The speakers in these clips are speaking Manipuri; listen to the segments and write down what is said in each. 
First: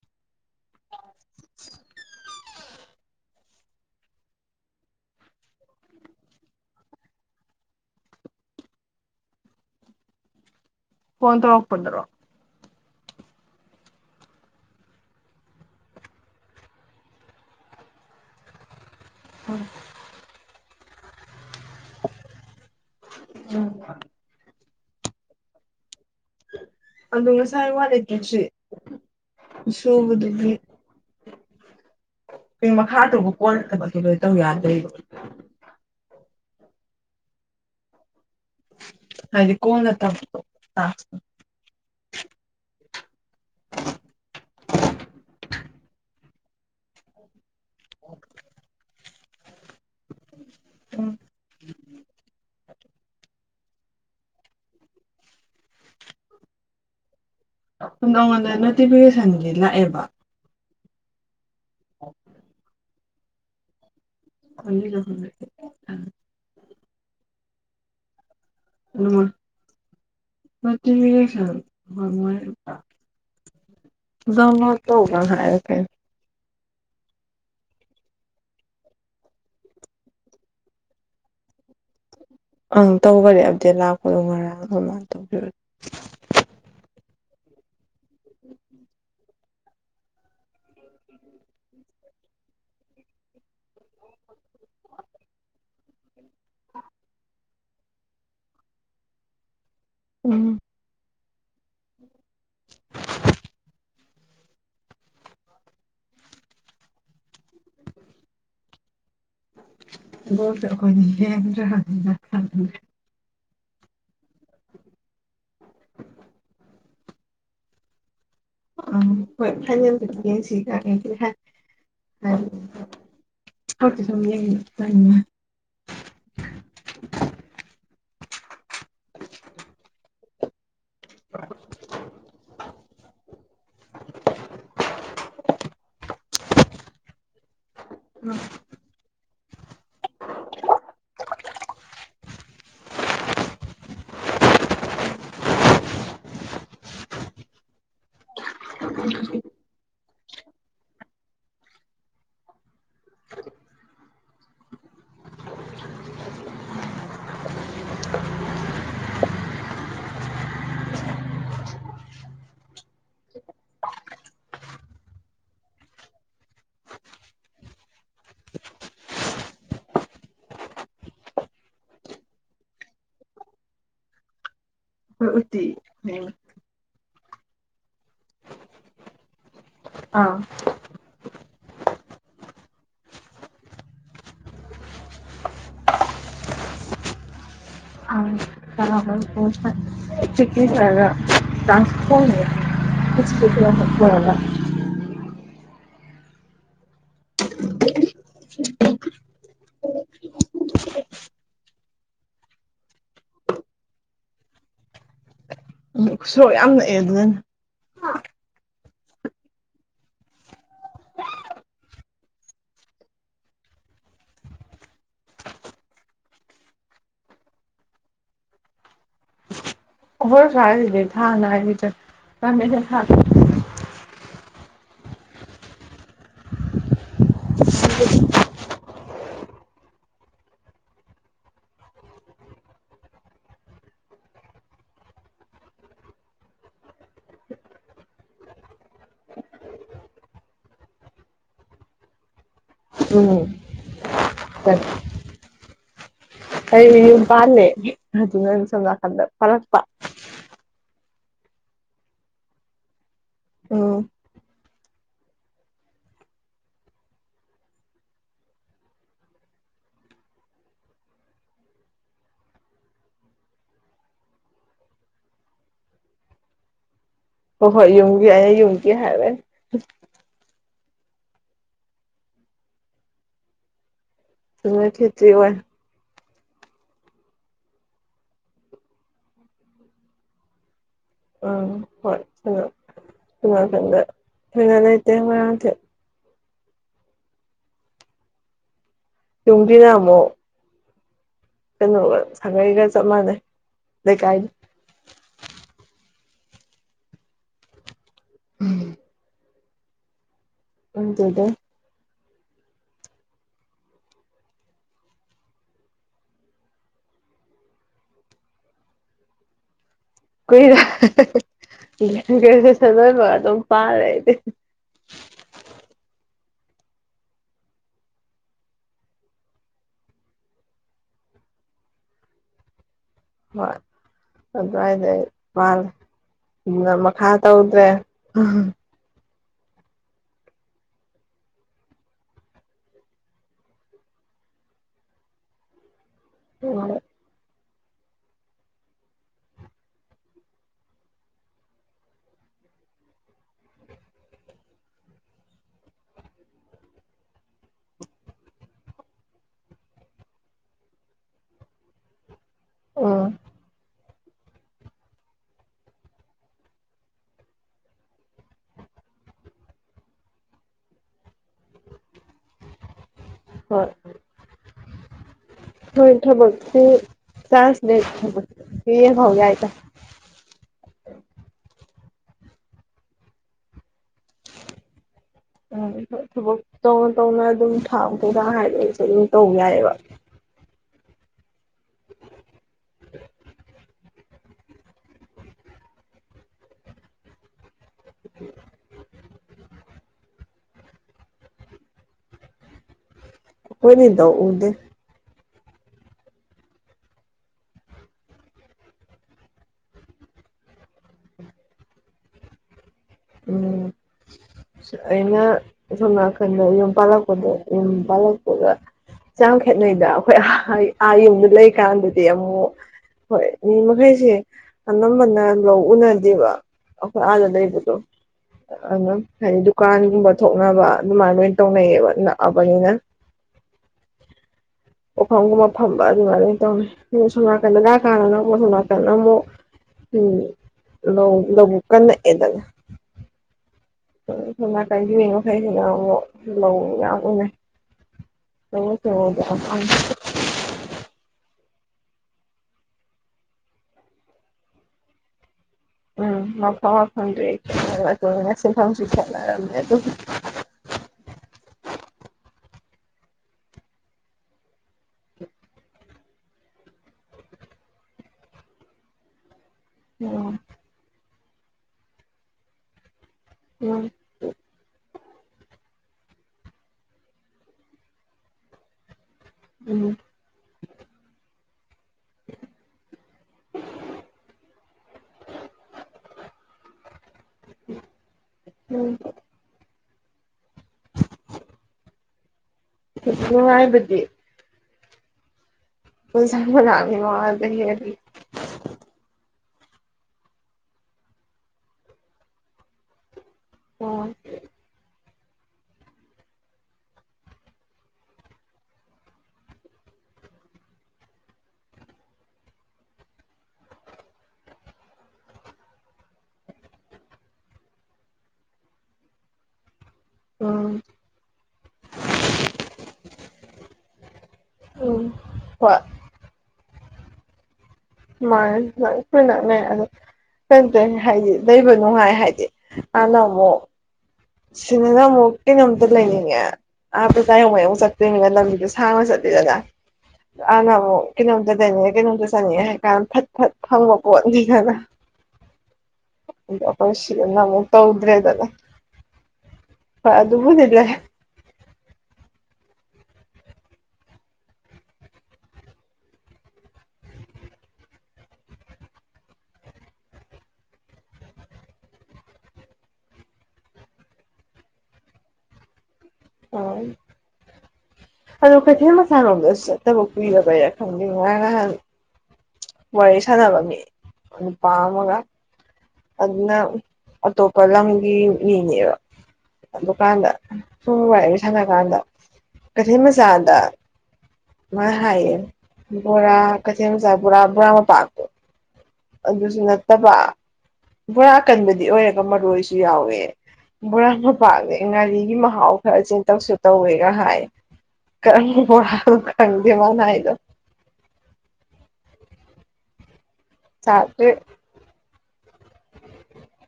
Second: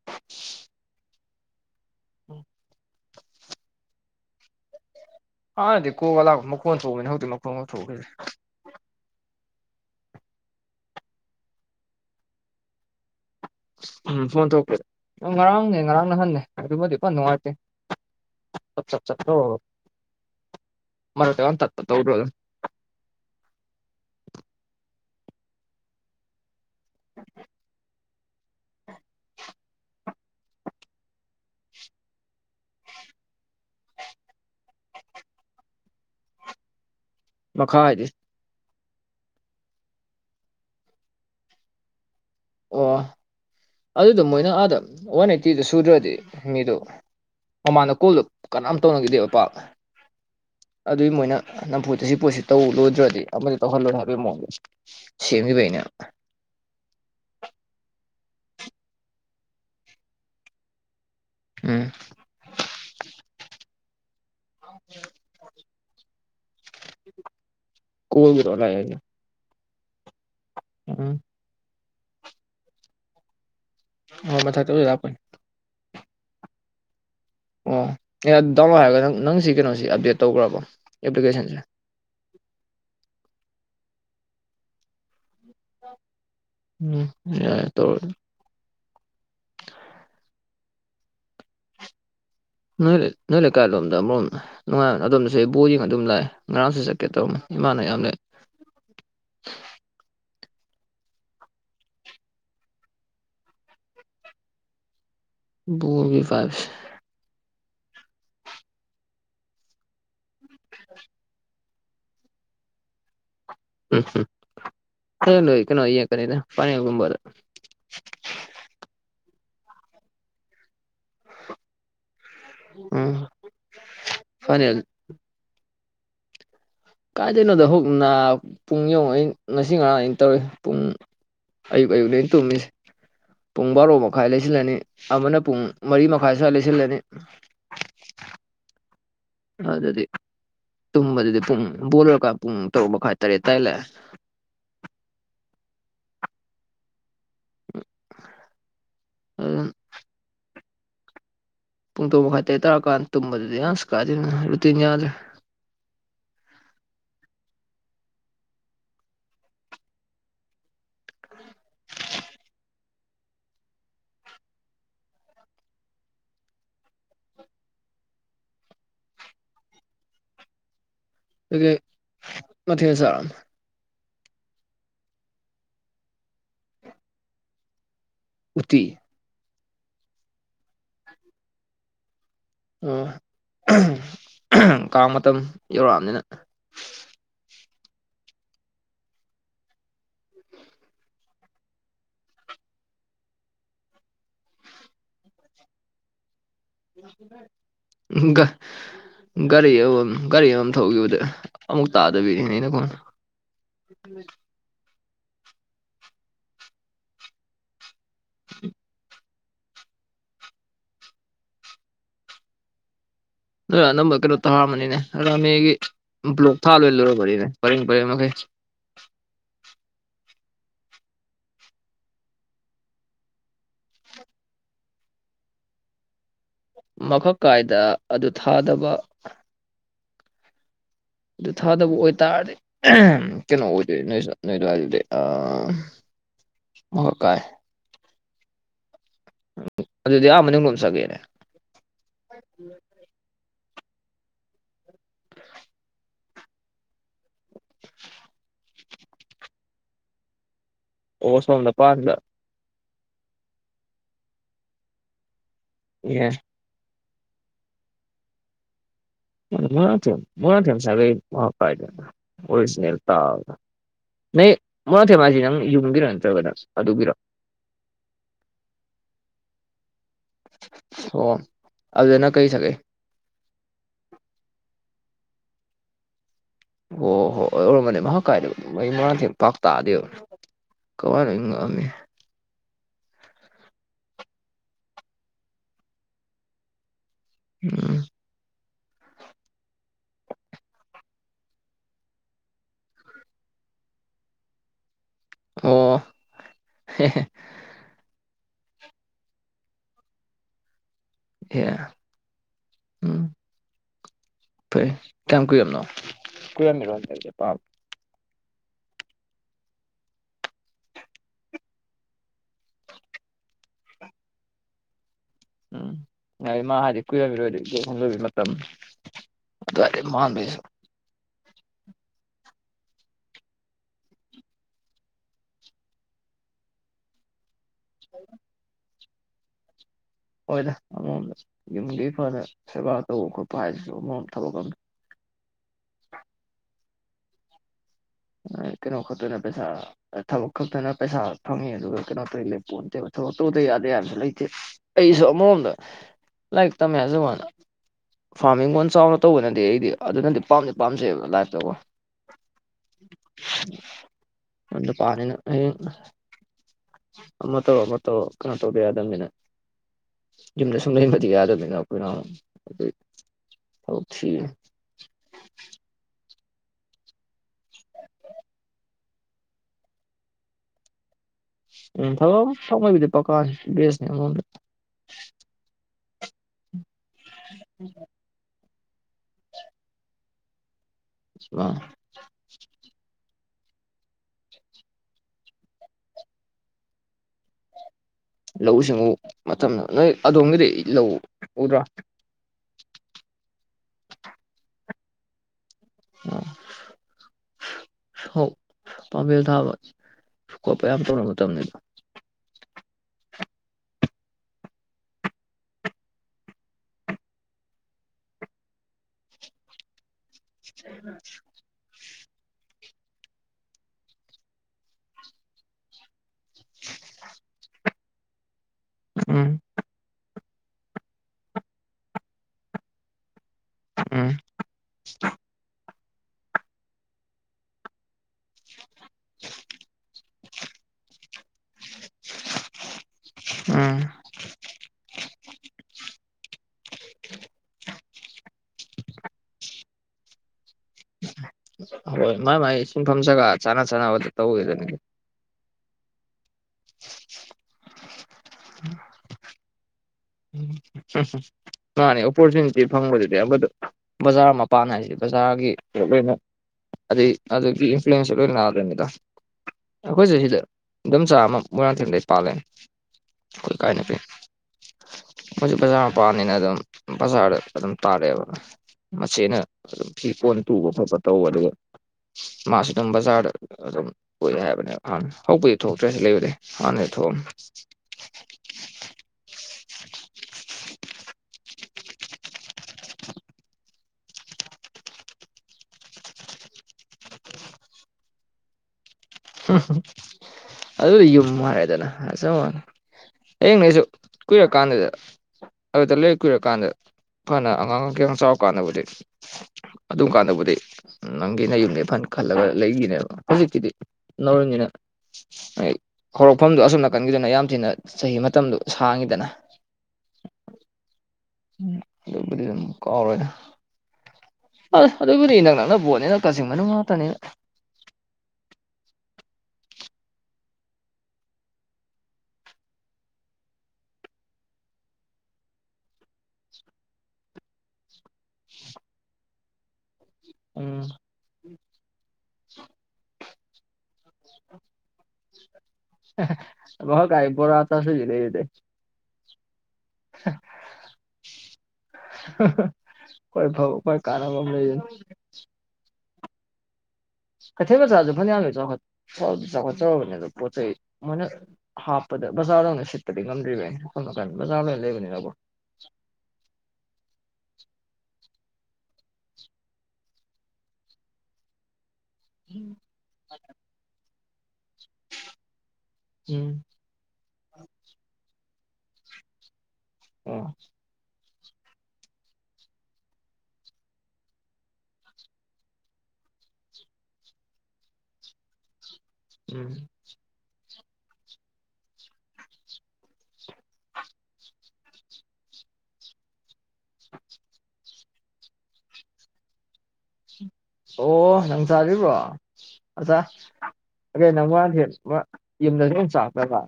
[unintelligible] [unintelligible] ꯎꯝ [unintelligible] ꯑꯥꯅꯗꯤ ꯀꯣꯛꯕ ꯂꯥꯛꯄ ꯃꯈꯣꯟ ꯊꯣꯛꯕꯅꯤ ꯍꯧꯖꯤꯛ ꯃꯈꯣꯟꯒ ꯊꯣꯛꯈꯤꯗ꯭ꯔꯦ ꯐꯣꯟ ꯇꯧꯔꯛꯄꯟꯗꯔꯣ ꯎꯝ ꯐꯣꯟ ꯇꯧꯛꯄꯗ ꯎꯝ ꯉꯔꯥꯡꯅꯦ ꯉꯔꯥꯡ ꯅꯍꯥꯟꯅꯦ ꯑꯗꯨꯃꯗꯤ ꯐꯟ ꯅꯨꯉꯥꯏꯇꯦ꯫ ꯆꯞ ꯆꯞ ꯆꯠ [unintelligible] ꯃꯔꯛꯇ ꯋꯥꯟ ꯇꯠꯄ ꯇꯧꯕ꯭ꯔꯣ ꯎꯝ [unintelligible] ꯑꯗꯣ ꯉꯁꯥꯏ ꯋꯥꯠꯂꯤꯀꯦꯁꯦ ꯁꯨꯕꯗꯨꯒꯤ ꯀꯩ ꯃꯈꯥ ꯇꯧꯕ ꯀꯣꯟ ꯀꯩꯕ ꯇꯧ ꯌꯥꯗ꯭ꯔꯩꯕ꯫ ꯃꯈꯥꯏꯗꯤ ꯍꯥꯏꯗꯤ ꯀꯣꯟꯅ ꯇꯝ [unintelligible] ꯇꯥꯛꯁꯅꯤ ꯑꯣ ꯑꯗꯨꯗꯣ ꯃꯣꯏꯅ ꯑꯥꯗ ꯋꯥꯟ ꯑꯩꯠꯇꯤꯗꯨ ꯁꯨꯗ꯭ꯔꯗꯤ ꯃꯤꯗꯣ ꯃꯃꯥꯟꯗ ꯀꯣꯜꯗꯣ ꯀꯅꯥꯝ ꯇꯧꯅꯈꯤꯗꯦꯕ ꯄꯥꯛ ꯑꯗꯨꯏ ꯎꯝ ꯃꯣꯏꯅ ꯅꯝꯐꯨꯇ ꯁꯤ ꯄꯣꯠꯁꯤ ꯇꯧ ꯂꯣꯏꯗ꯭ꯔꯗꯤ ꯑꯃꯗꯤ ꯇꯧꯍꯜꯂꯣꯏ ꯍꯥꯏꯕꯩ ꯃꯑꯣꯡꯗ ꯁꯦꯝꯈꯤꯕꯩꯅꯦ꯫ [unintelligible] ꯑꯩꯉꯣꯟꯗ ꯅꯣꯇꯤꯐꯤꯀꯦꯁꯟꯗꯤ ꯂꯥꯛꯑꯦꯕ ꯎꯝ ꯑꯣ ꯀꯅꯤꯗ ꯈꯪꯗꯦ ꯑꯩ ꯀꯣꯏꯒꯦ ꯇꯧꯔ ꯂꯥꯑꯦ꯫ ꯎꯝ ꯅꯣꯇꯤꯐꯤꯀꯦꯁꯟ ꯉꯝꯃꯣꯏꯌꯦ ꯑꯩꯇꯥ [unintelligible] ꯑꯣ ꯑꯦꯛꯖꯥꯝ ꯃꯊꯛꯇ ꯅꯣꯏ ꯂꯣꯏ ꯂꯥꯛꯄꯅꯤ ꯇꯣꯛꯂ ꯍꯥꯏꯔꯀꯦ ꯑꯣ ꯑꯦ ꯗꯥꯎꯟꯂꯣꯗ ꯍꯥꯏꯔꯒ ꯅꯪ ꯅꯪꯁꯤ ꯀꯩꯅꯣꯁꯤ ꯑꯞꯗꯦꯠ ꯇꯧꯈ꯭ꯔꯕ ꯑꯦꯄ꯭ꯂꯤꯀꯦꯁꯟꯁꯦ ꯑꯪ ꯇꯧꯕꯗꯤ ꯑꯞꯗꯦꯠ ꯂꯥꯛꯄꯗꯣ ꯉꯔꯥꯡ ꯑꯗꯨꯃꯥꯏꯟ ꯇꯧꯕꯤꯔꯣ ꯎꯝ ꯌꯥꯏ ꯇꯧꯔꯅꯤ ꯎꯝ [inaudible] ꯅꯣ ꯂꯩ ꯅꯣ ꯂꯩ ꯀꯥꯏꯂꯣꯝꯗ ꯑꯃꯝ ꯅꯨꯡꯉꯥꯏꯕ ꯑꯗꯣ ꯉꯁꯤ ꯑꯩ ꯕꯣꯜ ꯌꯤꯡꯉ ꯑꯗꯨꯝ ꯂꯥꯛꯑꯦ ꯉꯔꯥꯡꯁꯨ ꯆꯠꯀꯦ ꯇꯧꯔꯝ ꯏꯃꯅꯌꯥꯝ ꯂꯩ ꯎꯝ ꯕꯣꯜꯒꯤ ꯐꯥꯕ꯭ꯁ ꯊꯕꯛꯇꯣ ꯑꯩꯈꯣꯏꯅ ꯍꯦꯟꯗ꯭ꯔꯗꯤ [unintelligible] [unintelligible] ꯈꯣꯏ ꯂꯩ ꯀꯩꯅꯣ ꯌꯦꯛꯄꯅꯦꯗ ꯄꯪꯌꯦ ꯒꯨꯝꯕꯗ ꯑꯥ ꯍꯣꯏ ꯐꯥꯏꯅꯦꯜꯗꯗꯤ ꯌꯦꯡꯁꯤꯒ ꯌꯦꯡꯁꯤꯍꯥꯏ ꯎꯝ ꯐꯥꯏꯅꯦꯜ [unintelligible] ꯀꯥꯏꯗꯩꯅꯣꯗ ꯍꯨꯛ ꯅꯥ ꯄꯨꯡ ꯌꯧꯉꯩ ꯉꯁꯤ ꯉꯔꯥꯡ ꯑꯩꯟ ꯇꯧꯔꯤ ꯄꯨꯡ ꯑꯌꯨꯛ ꯑꯌꯨꯛ ꯅꯦ ꯑꯩꯟ ꯇꯨꯝꯃꯤꯁꯦ ꯄꯨꯡ ꯕꯥꯔꯣ ꯃꯈꯥꯏ ꯂꯩꯁꯤꯜꯂꯅꯤ ꯑꯃꯅ ꯄꯨꯡ ꯃꯔꯤ ꯃꯈꯥꯏ ꯁ꯭ꯋꯥꯏ ꯂꯩꯁꯤꯜꯂꯅꯤ [unintelligible] ꯑꯗꯨꯗꯤ ꯇꯨꯝꯕꯗꯨꯗꯤ ꯄꯨꯡ ꯕꯣꯜ ꯂꯣꯏꯔꯀꯥꯟ ꯄꯨꯡ ꯇꯔꯨꯛ ꯃꯈꯥꯏ ꯇꯔꯦꯠ ꯇꯥꯏ ꯂꯥꯛꯑꯦ ꯑꯗꯨꯝ ꯄꯨꯡ ꯇꯔꯨꯛ ꯃꯈꯥꯏ ꯇꯔꯦꯠ ꯇꯔꯥꯀꯥꯟ ꯇꯨꯝꯕꯗꯨꯗꯤ ꯑꯁ ꯀꯥꯏꯗꯅꯣꯗ ꯔꯨꯇꯤꯟ ꯌꯥꯗ꯭ꯔꯦ ꯗꯨꯗꯤ ꯃꯊꯦꯜ ꯆꯥꯔꯝ ꯑꯈꯣꯏ ꯎꯇꯤ ꯊꯣꯡꯉꯦ ꯎꯠꯇꯤ ꯑꯥ ꯑꯝ ꯀꯥꯡ ꯃꯇꯝ ꯌꯧꯔꯛꯑꯝꯅꯤꯅ ꯃꯥꯅꯦ [unintelligible] [unintelligible] ꯎꯝꯒ ꯒꯥꯔꯤ ꯑꯃꯃꯝ ꯒꯥꯔꯤ ꯑꯃꯃꯝ ꯊꯧꯒꯤꯕꯗꯩ ꯑꯃꯨꯛ ꯇꯥꯗꯕꯤꯅꯤꯅꯦ ꯀꯣ ꯕꯨꯛꯁꯣ ꯌꯥꯝꯅ ꯅꯛꯑꯦ ꯁꯤꯗꯅꯤ ꯅꯣꯏ ꯑꯅꯝꯕ ꯀꯩꯅꯣ ꯊꯥꯔꯝꯃꯅꯤꯅꯦ ꯔꯥꯃꯦꯒꯤ ꯕ꯭ꯂꯣꯛ ꯊꯥ ꯂꯣꯏ ꯂꯣꯏꯔꯝꯃꯅꯤꯅꯦ ꯄꯔꯦꯡ ꯄꯔꯦꯡ ꯃꯈꯩ [unintelligible] ꯃꯈꯛ ꯀꯥꯏꯗ ꯑꯗꯨ ꯊꯥꯗꯕ ꯑꯗꯨ ꯊꯥꯗꯕ ꯑꯣꯏꯇꯥꯔꯗꯤ ꯀꯩꯅꯣ ꯑꯣꯏꯗꯣꯏꯅꯦ ꯅꯣꯏ ꯅꯣꯏ ꯗꯨꯋꯥꯏꯗꯨꯗꯤ ꯑꯥꯥ ꯃꯍꯛꯀꯥꯏ ꯑꯗꯨꯗꯤ ꯑꯥ ꯃꯅꯨꯡ ꯂꯣꯝ ꯆꯪꯉꯦ ꯎꯝ [unintelligible] ꯑꯩ ꯌꯨꯝ ꯄꯥꯟꯂꯦ ꯑꯗꯨꯅ ꯁꯣꯝ ꯅꯥꯀꯟꯗ ꯄꯥꯜꯂꯛꯄ ꯑꯣ ꯁꯣꯝꯗ ꯄꯥꯟꯕ꯭ꯔ ꯑꯣ ꯌꯦꯁ ꯃꯣꯏꯔꯥꯡꯊꯦꯝ ꯃꯣꯏꯔꯥꯡꯊꯦꯝ ꯁꯒꯩ ꯃꯥꯅ ꯄꯥꯏꯗꯅ ꯑꯣꯔꯤꯖꯤꯅꯦꯜ ꯇꯥꯕꯗ ꯅꯩ ꯃꯣꯏꯔꯥꯡꯊꯦꯝ ꯍꯥꯏꯗꯤ ꯅꯪ ꯌꯨꯝꯒꯤꯔꯣ ꯅꯠꯇ꯭ꯔꯒꯅ ꯑꯗꯨꯒꯤꯔꯣ ꯍꯣꯏ ꯍꯣꯏ ꯌꯨꯝꯒꯤ ꯑꯩ ꯌꯨꯝꯒꯤ ꯍꯥꯏꯔꯦ ꯑꯣ ꯑꯗꯨꯗꯅ ꯀꯩ ꯁꯥꯒꯩ ꯔꯣꯡꯃꯩ ꯈꯦꯇꯔꯤ ꯑꯣꯏ ꯑꯣ ꯍꯣꯏ ꯑꯣꯏꯔꯝꯒꯅꯤ ꯃꯍꯛꯀꯥꯏꯗ ꯃ‌ꯣꯏ ꯃꯣꯏꯔꯥꯡꯊꯦꯝ ꯄꯥꯛ ꯇꯥꯗꯦꯕ ꯀꯋꯥꯏꯅꯣ ꯑꯥ ꯉꯛꯑꯝꯃꯤ ꯍꯣꯏ ꯁꯣꯝꯅ ‌ꯁꯣꯝꯅꯀꯟꯗ ꯀꯟꯅ ꯂꯩꯇꯦ ꯃꯔꯥꯡꯊꯦꯝ [unintelligible] ꯌꯨꯝꯒꯤꯅ ꯑꯃꯨꯛ ꯀꯩꯅꯣꯒ ꯁꯥꯒꯩꯒ ꯆꯞ ꯃꯥꯟꯅꯩ ꯂꯩꯀꯥꯏꯒ ꯑꯣ ꯍꯦ ꯍꯦ ꯎꯝ [unintelligible] ꯈꯪꯗꯦꯗ ꯑꯦ ꯎꯝ ꯐꯩ ꯀꯌꯥꯝ ꯀꯨꯏꯔꯅꯣ ꯀꯨꯏꯔꯝꯒꯤꯔꯣꯏ ꯑꯩꯅ‌ ꯄꯥꯕ ꯀꯨꯏꯔꯦ ꯒꯔꯦꯖꯨꯑꯦꯁꯟ ꯂꯣꯏꯕꯒ ꯑꯗꯨꯝ ꯄꯥꯔꯦ ꯑꯩꯗꯤ ꯎꯝ ꯌꯥꯏ ꯃꯥ ꯍꯧꯗꯤ ꯀꯨꯏꯔꯝꯈꯤꯔꯣꯏ ꯑꯗꯨꯗꯤ ꯈꯣꯡꯗꯕꯤ ꯃꯇꯝ ꯑꯗꯨꯋꯥꯏꯗ ꯃꯥꯥꯜꯂꯦ ꯑꯩꯁꯨ ꯍꯣꯏ ꯑꯗ꯭ꯋꯥꯏꯗ ꯃꯥꯜꯂꯦ ꯎ ꯃꯈꯥ ꯇꯧꯗ꯭ꯔꯦ ꯎꯝ ꯍꯣꯏꯗ ꯑꯃꯃꯣꯝꯗ ꯌꯨꯝꯒꯤ ꯐꯅ ꯁꯦꯕꯥ ꯇꯧꯕ ꯈꯣꯠꯄ ꯍꯥꯏꯁꯤꯁꯨ ꯑꯃꯔꯣꯃꯗ ꯊꯕꯛ ꯑꯃꯅꯤ ꯀꯣꯛ ꯉꯥꯎꯏ ꯀꯩꯅꯣ ꯈꯛꯇꯅ ꯄꯩꯁꯥ ꯊꯕꯛ ꯈꯛꯇꯅ ꯄꯩꯁꯥ ꯐꯪꯉꯤ ꯑꯗꯨꯒ ꯀꯩꯅꯣ ꯇꯧꯏ ꯂꯩꯄꯣꯟꯇꯦꯕ ꯊꯕꯛ ꯇꯧꯗ ꯌꯥꯗꯦ ꯍꯥꯏꯕꯁꯨ ꯂꯩꯇꯦ ꯑꯩꯁꯨ ꯑꯃꯔꯣꯝꯗ ꯂꯥꯏꯔꯤꯛ ꯇꯃꯦ ꯍꯥꯏꯖꯕ ꯋꯥꯅꯤ ꯐꯥꯔ꯭ꯃ ꯍꯤꯡꯒꯣꯟ ꯆꯥꯎꯅ ꯇꯧꯕꯅꯗꯤ ꯑꯩꯗꯤ ꯑꯗꯨꯅꯗꯤ ꯄꯥꯝꯗꯤ ꯄꯥꯝꯖꯩꯕ ꯂꯥꯏꯐꯇꯀꯣ ꯑꯗ ꯄꯥꯠꯅꯤꯅ ꯍꯌꯦꯡ [unintelligible] ꯑꯃ ꯇꯩꯔꯣ ꯑꯃ ꯇꯧꯔꯣ ꯀꯩꯅꯣ ꯇꯧꯗ ꯌꯥꯗꯃꯤꯅ ꯌꯨꯝꯗ ꯁꯨꯝ ꯂꯩꯕꯗꯤ ꯌꯥꯗꯕꯅꯤꯅ ꯑꯩꯈꯣꯏꯅ ꯑꯃꯨꯛ ꯍꯣꯏ ꯊꯕꯛ ꯊꯤ ꯍꯣꯏ ꯊꯕꯛꯀꯤ ꯆꯥꯟꯁ ꯂꯩꯔꯗꯤ ꯊꯕꯛꯀꯤ ꯌꯦꯡꯍꯧ ꯌꯥꯏꯗ ꯎꯝ ꯊꯕꯛ ꯑꯃ ꯐꯪꯕꯩꯕꯨꯗꯤ ꯄꯀꯥꯅꯤ ꯕꯦꯁꯅꯤ ꯑꯃꯔꯣꯝꯗ [unintelligible] ꯊꯕꯛ ꯇꯧꯅ ꯇꯧꯅ ꯑꯗꯨꯝ ꯐꯥꯔ꯭ꯃ ꯀꯩꯀꯥ ꯍꯥꯏꯗꯨꯁꯨ ꯑꯗꯨꯝ ꯇꯧ ꯌꯥꯏꯌꯦꯕ [unintelligible] ꯂꯧꯎ ꯁꯤꯡꯎ ꯃꯇꯝꯗ ꯅꯣꯏ ꯑꯗꯣꯝꯒꯤꯗꯤ ꯂꯧ ꯎꯗ꯭ꯔꯣ ꯑꯈꯣꯢꯗꯤ ꯂꯧ ꯎꯗꯦ [unintelligible] ꯍꯧꯛ ꯄꯥꯝꯐꯦꯜ ꯊꯥꯕ ꯈꯣꯠꯄ ꯌꯥꯝ ꯇꯧꯅ ꯃꯇꯝꯅꯤꯗ ꯎꯝ ꯑꯩꯅ ꯁꯣꯝ ꯅꯥꯀꯟꯗ ꯌꯨꯝ ꯄꯥꯜꯂꯛꯄꯗ ꯌꯨꯝ ꯄꯥꯜꯂꯛꯄꯒ ꯌꯥꯝ ꯈꯦꯠꯅꯩꯗ ꯑꯈꯣꯏ [unintelligible] ꯑꯥ ꯌꯨꯝꯗ ꯂꯩ ꯀꯥꯟꯗꯗꯤ ꯑꯃꯨꯛ ꯍꯣꯏ ꯃꯤ ꯃꯈꯩꯁꯤ ꯑꯅꯝꯕꯅ ꯂꯧ ꯎꯅ ꯗꯦꯕ ꯑꯈꯣꯏ ꯑꯥꯗ ꯂꯩꯕꯗꯨ ꯑꯗꯨꯝ ꯎꯝ ꯍꯥꯏꯗꯤ ꯗꯨꯀꯥꯟꯒꯨꯝꯕ ꯊꯣꯛꯅꯕ ꯑꯗꯨꯃꯥꯏꯟ ꯂꯣꯏꯟ ꯇꯧꯅꯩꯌꯦꯕ ꯅꯛꯑꯕꯅꯤꯅ ꯎꯝ ꯄꯣꯐꯝꯒꯨꯝꯕ ꯐꯝꯕ ꯑꯗꯨꯃꯥꯏꯟ ꯂꯣꯏꯟ ꯇꯧꯅꯩ ꯁꯣꯝ ꯅꯥꯀꯟꯗꯅ ꯐꯥꯔ꯭ꯃ [unintelligible] ꯀꯟꯅ ꯑꯃꯨꯛ ꯂꯧ ꯂꯧꯕꯨꯛꯀ ꯅꯛꯑꯦꯗꯅ ꯎꯝ ꯁꯣꯝ ꯅꯥꯀꯟꯒꯤ ꯃꯤ ꯃꯈꯩꯁꯤꯅ ꯑꯃꯨꯛ ꯂꯧ ꯌꯥꯝ ꯎꯅꯩ ꯂꯧꯎ ꯁꯤꯡꯎꯗ ꯌꯥꯝ [unintelligible] ꯍꯣꯏ ꯃꯥꯏ ꯃꯥꯏ ꯁꯤꯡꯐꯝ ꯖꯒ ꯆꯥꯅ ꯆꯥꯅꯕꯗ ꯇꯧꯋꯦꯗꯨꯅꯤ ꯎꯝ ꯃꯐꯝ ꯃꯐꯝꯗꯨꯢ ꯃꯇꯨꯡꯢꯟꯅ ꯁꯤꯟꯐꯝꯁꯨ ꯈꯦꯠꯅꯔꯝꯅꯤ ꯑꯗꯨꯝ [unintelligible] ꯃꯥꯅꯤ ꯑꯣꯄꯣꯔꯆꯨꯅꯤꯇꯤ ꯐꯪꯕꯗꯨꯗꯤ ꯑꯃꯗ ꯕꯖꯥꯔ ꯃꯄꯥꯟ ꯍꯥꯏꯁꯤꯗꯤ ꯕꯖꯥꯔꯒꯤꯗ ꯂꯣꯢꯅ ꯑꯗ ꯑꯗꯨꯗꯒꯤ ꯏꯟꯐ꯭ꯂꯨꯌꯦꯟꯁꯁꯨ ꯂꯣꯏꯟ ꯂꯥꯛꯑꯗꯣꯢꯅꯤꯗ ꯑꯩꯈꯣꯏꯁꯨ ꯁꯤꯗ ꯎꯝ ꯏꯟꯗꯣꯝꯆꯥ ꯑꯃ ꯃꯣꯏꯔꯥꯡꯊꯦꯝꯗꯩ ꯄꯥꯜꯂꯛꯑꯦ ꯑꯈꯣꯏ ꯀꯥꯏ ꯎꯝ ꯅꯨꯄꯤ ꯃꯣꯢꯁꯨ ꯕꯖꯥꯔ ꯃꯄꯥꯟꯅꯤꯅ ꯑꯗꯨꯝ ꯕꯖꯥꯔꯗ ꯑꯗꯨꯝ ꯇꯥꯔꯛꯑꯦꯕ ꯃꯆꯦꯅ ꯐꯤ ꯀꯣꯟ ꯇꯨꯕ ꯈꯣꯠꯄ ꯇꯧꯕ ꯑꯗꯨꯒ ꯃꯥꯁꯨ ꯑꯗꯨꯝ ꯕꯖꯥꯔꯗ ꯑꯗꯨꯝ [unintelligible] ꯍꯥꯏꯕꯅꯦꯕ ꯍꯥꯟꯅ ꯍꯧꯄꯨꯗꯤ ꯊꯣꯛꯇ꯭ꯔꯦ ꯌꯨꯝ ꯂꯩꯕꯗꯩ ꯍꯥꯟꯅꯗꯤ ꯊꯣꯛꯑꯝꯃꯤ ꯎꯝ [unintelligible] ꯅꯨꯉꯥꯏꯕꯗꯤ ꯕꯖꯥꯔ ꯃꯅꯥꯛꯅ ꯅꯨꯉꯥꯢꯕ ꯍꯦꯜꯂꯤ [unintelligible] ꯑꯗꯨꯕꯨꯗꯤ ꯌꯨꯝ ꯍꯥꯢꯔꯦꯗꯅ ꯍꯥꯢꯖꯕ꯭ꯋꯥꯅꯤ ꯍꯌꯦꯡ ꯅꯩꯁꯨ ꯑꯣ ꯀꯨꯏꯔꯛꯀꯥꯟꯗꯨꯗ ꯑꯗꯨꯗ ꯂꯩꯔꯛ ꯀꯨꯏꯔꯛꯀꯥꯟꯗ ꯐꯟꯅ ꯑꯉꯥꯡ ꯀꯩꯀꯥꯡ ꯆꯥꯎꯔꯀꯥꯟꯗꯕꯨꯗꯤ ꯑꯗꯨꯝ ꯀꯥꯟꯗꯕꯨꯗꯤ ꯅꯪꯒꯤ ꯅꯌꯨꯝꯅꯤ ꯐꯟ ꯈꯜꯂꯒ ꯂꯩꯒꯤꯅꯦꯕ ꯍꯧꯖꯤꯛꯀꯤꯗꯤ ꯅꯧꯔꯤꯝꯅꯤꯅ ꯍꯢꯗ ꯍꯧꯔꯛꯐꯝꯗꯨ ꯑꯁꯣꯝ ꯅꯥꯀꯟꯒꯤꯗꯅ ꯌꯥꯝ ꯊꯤꯅ ꯆꯍꯤ ꯃꯇꯝꯗꯣ ꯁꯥꯡꯉꯤꯗꯅ ꯎꯝ [unintelligible] ꯀꯥꯎꯔꯣꯏꯗ ꯑꯥꯁ ꯎꯝ ꯑꯗꯨꯕꯨꯗꯤ ꯏꯅꯛ ꯅꯛꯅ ꯍꯣꯏ ꯕꯣꯠꯅꯤꯅ ꯀꯛꯆꯤꯡ ꯃꯅꯨꯡ ꯉꯥꯛꯇꯅꯤꯅ [unintelligible] ꯑꯗꯨ [unintelligible] ꯍꯥꯏꯗꯤ ꯂꯩꯕ ꯅꯨꯡꯉꯥꯏ ꯍꯥꯏꯗꯤ ꯍꯥꯟꯅ ꯑꯃꯨꯛ ꯁꯤꯗꯅ ꯑꯃꯨꯛ ꯀꯩꯅꯣꯝꯇ ꯂꯩꯅꯤꯡꯉꯦ ꯑꯥ ꯕꯖꯥꯔ ꯌꯧꯃꯩ ꯆꯠꯇꯣꯏꯅꯤꯕ ꯂꯝꯕꯤꯗꯣ ꯁꯥꯡꯅ ꯆꯠꯂꯤꯗꯅ ꯎꯝ ꯍꯥꯟꯅꯕꯨꯛ ꯀꯩꯅꯣꯝꯇ ꯂꯩꯅꯤꯡꯉꯦ ꯀꯩꯅꯣꯝꯇ ꯆꯪꯅꯤꯡꯑꯦ ꯍꯥꯏ ꯀꯥꯟꯗ ꯐꯠ ꯐꯠ ꯐꯪꯕ ꯄꯣꯠꯅꯤꯗꯅ ꯑꯗꯣ ꯑꯩꯈꯣꯏ ꯃꯈꯥꯀꯥꯏ ꯁꯤꯗꯅ ꯕꯣꯔꯥ ꯑꯃꯨꯛ ꯆꯥꯁꯨꯕꯤ ꯂꯩꯗꯨꯗꯤ ꯇꯧꯗ꯭ꯔꯦꯗꯅ ꯍꯣꯏ ꯑꯗꯨꯕꯨꯗꯤ ꯂꯩ ꯈ꯭ꯋꯥꯏ ꯐꯕ ꯈ꯭ꯋꯥꯏ ꯀꯥꯟꯅꯕ ꯑꯝ ꯂꯩꯗꯨ ꯀꯩꯊꯦꯟꯃꯆꯥꯁꯨ ꯐꯅꯌꯥꯝꯗꯤ ꯆꯈꯠ ꯆꯥꯎꯗꯤ ꯆꯥꯎꯈꯠꯆꯔꯕꯅꯤ ꯄꯣꯠ ꯆꯩ ꯃꯣꯏꯅ ꯍꯥꯞꯄꯗ ꯕꯖꯥꯔꯗꯧꯅ ꯁꯤꯠꯄꯗꯤ ꯉꯝꯗ꯭ꯔꯤꯕꯩꯅꯤ ꯁꯣꯝꯅꯥꯀꯥꯟ ꯕꯖꯥꯔ ꯂꯣꯏꯅ ꯂꯩꯕꯅꯤꯅꯀꯣ ꯑꯣ ꯑꯗꯣ ꯀꯩꯊꯦꯜ ꯃꯆꯥꯔꯣꯝꯗ ꯆꯠꯇꯕ ꯀꯨꯔꯕꯩꯔ ꯈꯪꯗꯦ ꯉꯥꯔꯥꯡ ꯅꯍꯥꯟ ꯋꯥꯔꯤ ꯁꯥꯟꯅꯕ ꯃꯤ ꯅꯨꯄꯥ ꯑꯃꯒ ꯎꯝ ꯑꯗꯨꯅ ꯑꯇꯣꯞꯄ ꯂꯝꯒꯤ ꯃꯤꯅꯦꯕ ꯑꯗꯨꯀꯥꯟꯗ ꯑꯣ ꯁꯨꯝ ꯋꯥꯏꯔꯤꯁ ꯁꯥꯟꯅꯀꯥꯟꯗ ꯀꯩꯊꯦꯟ ꯃꯆꯥꯥꯗ ꯃꯥꯅ ꯍꯥꯏꯌꯦ ꯕꯣꯔꯥ ꯀꯊꯦꯟ ꯃꯆꯥ ꯕꯣꯔꯥ ꯕꯣꯔꯥ ꯃꯄꯥꯛꯇꯨ ꯑꯗꯨꯁꯨ ꯎꯝ ꯅꯠꯇꯕ ꯕꯣꯔꯥ ꯀꯟꯕꯗꯤ ꯑꯣꯏꯔꯒ ꯃꯔꯣꯏꯁꯨ ꯌꯥꯎꯋꯦ ꯕꯣꯔꯥ ꯃꯄꯥꯛꯅꯦ ꯉꯥꯔꯤꯒꯤ ꯃꯍꯥꯎ ꯈꯔ ꯆꯦꯟꯇꯛꯁꯨ ꯇꯧꯋꯦꯒ ꯍꯥꯏ ꯀꯔꯝꯕ ꯕꯣꯔꯥꯅꯣ ꯈꯪꯗꯦ ꯃꯥꯅ ꯍꯥꯏꯗꯣ ꯑꯣ ꯅꯪ ꯆꯥꯔꯤꯕ꯭ꯔꯣ ꯑꯆꯥ ꯆꯥꯗ꯭ꯔꯤ ꯀꯩ ꯅꯪ ꯃꯣꯏꯔꯥꯡꯊꯦꯝ ꯕꯣꯔꯥ ꯌꯨꯝꯗꯁꯨ ꯑꯝꯃꯨ ꯆꯥꯔꯛꯇꯕ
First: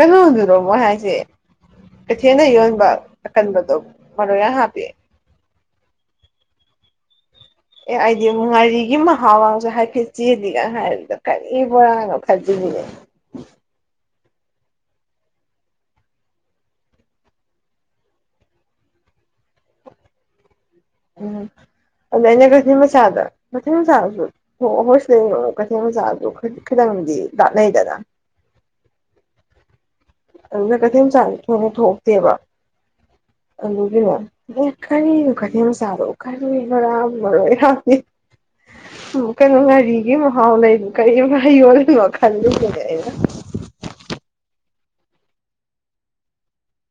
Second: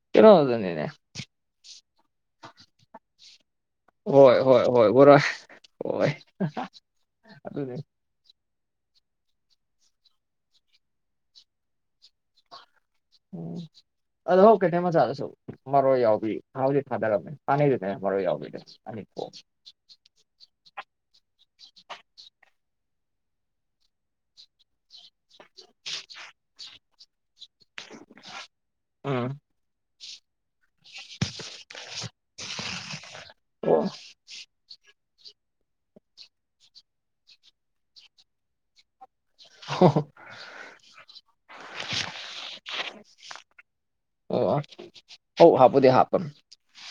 ꯀꯩꯅꯣꯗꯨꯔꯣ ꯃꯣꯏ ꯀꯩꯅꯣꯗꯨꯅꯤꯅꯦ ꯍꯥꯏꯁꯦ ꯀꯩꯊꯦꯜꯗ ꯌꯣꯟꯕ ꯑꯀꯟꯕꯗꯣ ꯍꯣꯏ ꯃꯔꯣꯏ ꯌꯥꯝ ꯍꯣꯏ ꯍꯥꯞꯄꯤ ꯍꯣꯏ ꯕꯣꯔꯥ ꯍꯣꯏ ꯑꯗꯨꯅꯤ ꯑꯦ ꯑꯩꯗꯤ ꯉꯥꯔꯤꯒꯤ ꯃꯍꯥꯎꯒꯁꯨ ꯍꯥꯏꯐꯦꯠ ꯆꯦꯜꯂꯤꯒ ꯍꯥꯏꯕꯗꯣ ꯀꯔꯤ ꯕꯣꯔꯥꯡꯅꯣ ꯈꯜꯂꯤꯅꯤꯅꯦ ꯎꯝ ꯑꯗꯣ ꯍꯧ ꯀꯩꯊꯦꯟ ꯃꯆꯥꯥꯗꯁꯨ ꯃꯔꯣꯏ ꯌꯥꯎꯕꯤ ꯊꯥꯎꯕꯨꯗꯤ ꯊꯥꯗꯔꯝꯃꯦ ꯍꯥꯟꯅꯩꯗꯨꯅꯦ ꯃꯔꯣꯏ ꯌꯥꯎꯕꯤꯗ ꯑꯅꯤꯄꯣ ꯎꯝ ꯑꯗꯨ ꯑꯩꯅ ꯀꯩꯊꯦꯜ ꯃꯆꯥꯗ ꯀꯩꯊꯦꯜ ꯃꯆꯥꯁꯨ ꯍꯣ ꯑꯈꯣꯏꯁꯤꯗꯅ ꯑꯃꯨꯛ ꯀꯩꯊꯦꯜ ꯃꯆꯥꯗꯨ ꯈꯣꯏꯗꯤ ꯈꯤꯗꯪꯗꯤ ꯂꯥꯞꯅꯩꯗꯅ ꯎꯝ ꯑꯗꯨꯅ ꯀꯩꯊꯦꯜꯆꯥꯥꯗꯤ ꯊꯣꯏꯅ ꯊꯣꯛꯇꯦꯕ ꯑꯣ ꯑꯗꯨꯒꯤꯅꯦ ꯑꯦ ꯀꯔꯤꯅꯣ ꯀꯩꯊꯦꯟ ꯃꯆꯥꯗꯕꯧ ꯀꯔꯤ ꯕꯣꯔꯥꯕꯨ ꯃꯔꯣꯏ ꯍꯥꯞꯄꯤ ꯀꯩꯅꯣ ꯉꯥꯔꯤꯒꯤ ꯃꯍꯥꯎ ꯂꯩꯅ ꯀꯔꯤ [unintelligible] ꯈꯜꯂꯤꯁꯤꯅꯦ ꯑꯩꯅ ꯑꯣ ꯍꯧ ꯍꯥꯞꯄꯨꯗꯤ ꯍꯥꯞꯄꯝ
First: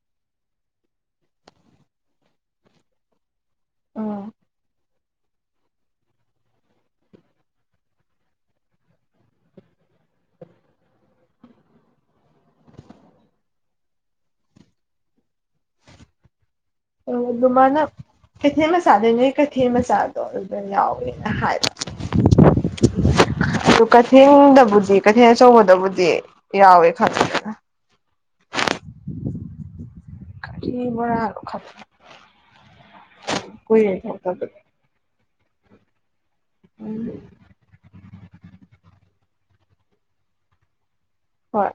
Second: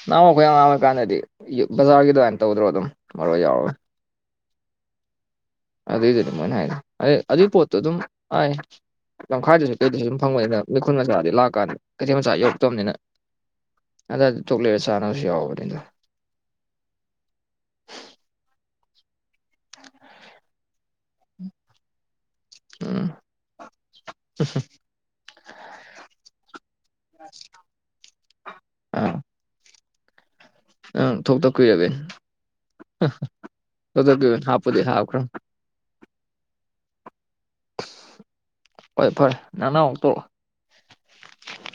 ꯅꯍꯥꯋꯥꯏ ꯑꯈꯣꯏ ꯑꯉꯥꯡ ꯑꯣꯏꯀꯥꯟꯗꯗꯤ ꯌꯨ ꯕꯖꯥꯔꯒꯤ ꯑꯗꯨꯃꯥꯏꯅ ꯇꯧꯗ꯭ꯔꯣ ꯑꯗꯨꯝ ꯃꯔꯣꯏ ꯌꯥꯎꯔ ꯎꯝ ꯑꯗꯨꯏꯗꯨꯅꯤ ꯃꯣꯏꯅ ꯍꯥꯏ ꯑ ꯑꯗꯨꯏ ꯄꯣꯠꯇꯨ ꯑꯗꯨꯝ ꯑꯥꯏ ꯂꯝꯈꯥꯏꯗꯁꯨ ꯀꯩꯗꯁꯨ ꯁꯨꯝ ꯐꯪꯕꯅꯤꯅ ꯃꯤꯈꯨꯟ ꯃꯆꯥꯗꯤ ꯂꯥꯛꯀꯥꯟꯗ ꯀꯩꯊꯦꯜ ꯃꯆꯥ ꯌꯧꯔꯛꯇꯕꯅꯤꯅ ꯑꯗꯥꯗ ꯇꯣꯛ ꯂꯩꯔ ꯆꯥꯅꯕꯁꯨ ꯌꯥꯎꯕꯅꯤꯗ ꯑꯗꯣ ꯑꯗꯨ ꯃꯥꯅ ꯀꯩꯊꯦꯟ ꯃꯆꯥꯗꯩꯅꯦ ꯀꯩ ꯊꯦꯟ ꯃꯆꯥꯗꯣ ꯑꯗꯨꯗ ꯌꯥꯎꯋꯦꯅ ꯍꯥꯏꯕ ꯎꯝ ꯑꯗꯨ ꯀꯩꯊꯦꯜꯗꯕꯨꯗꯤ ꯀꯩꯊꯦꯟ ꯑꯆꯧꯕꯗꯕꯨꯗꯤ ꯌꯥꯎꯋꯦ ꯈꯪ [inaudible] ꯀꯔꯤ ꯑꯪ ꯕꯣꯔꯥꯅꯣ ꯊꯣꯛꯇ ꯈꯪ ꯀꯨꯏꯔꯕꯩ ꯀꯨꯏꯔꯦ ꯊꯣꯛꯇꯀꯨꯏ ꯊꯣꯛꯇꯕꯗꯣ ꯍꯥꯞꯄꯨꯗꯤ ꯍꯥꯞꯈꯔꯝ [unintelligible] ꯍꯣꯏ ꯐꯔꯦ ꯅꯪꯅꯃꯨꯛ ꯇꯧꯔꯛꯑꯣ ꯍꯣꯏ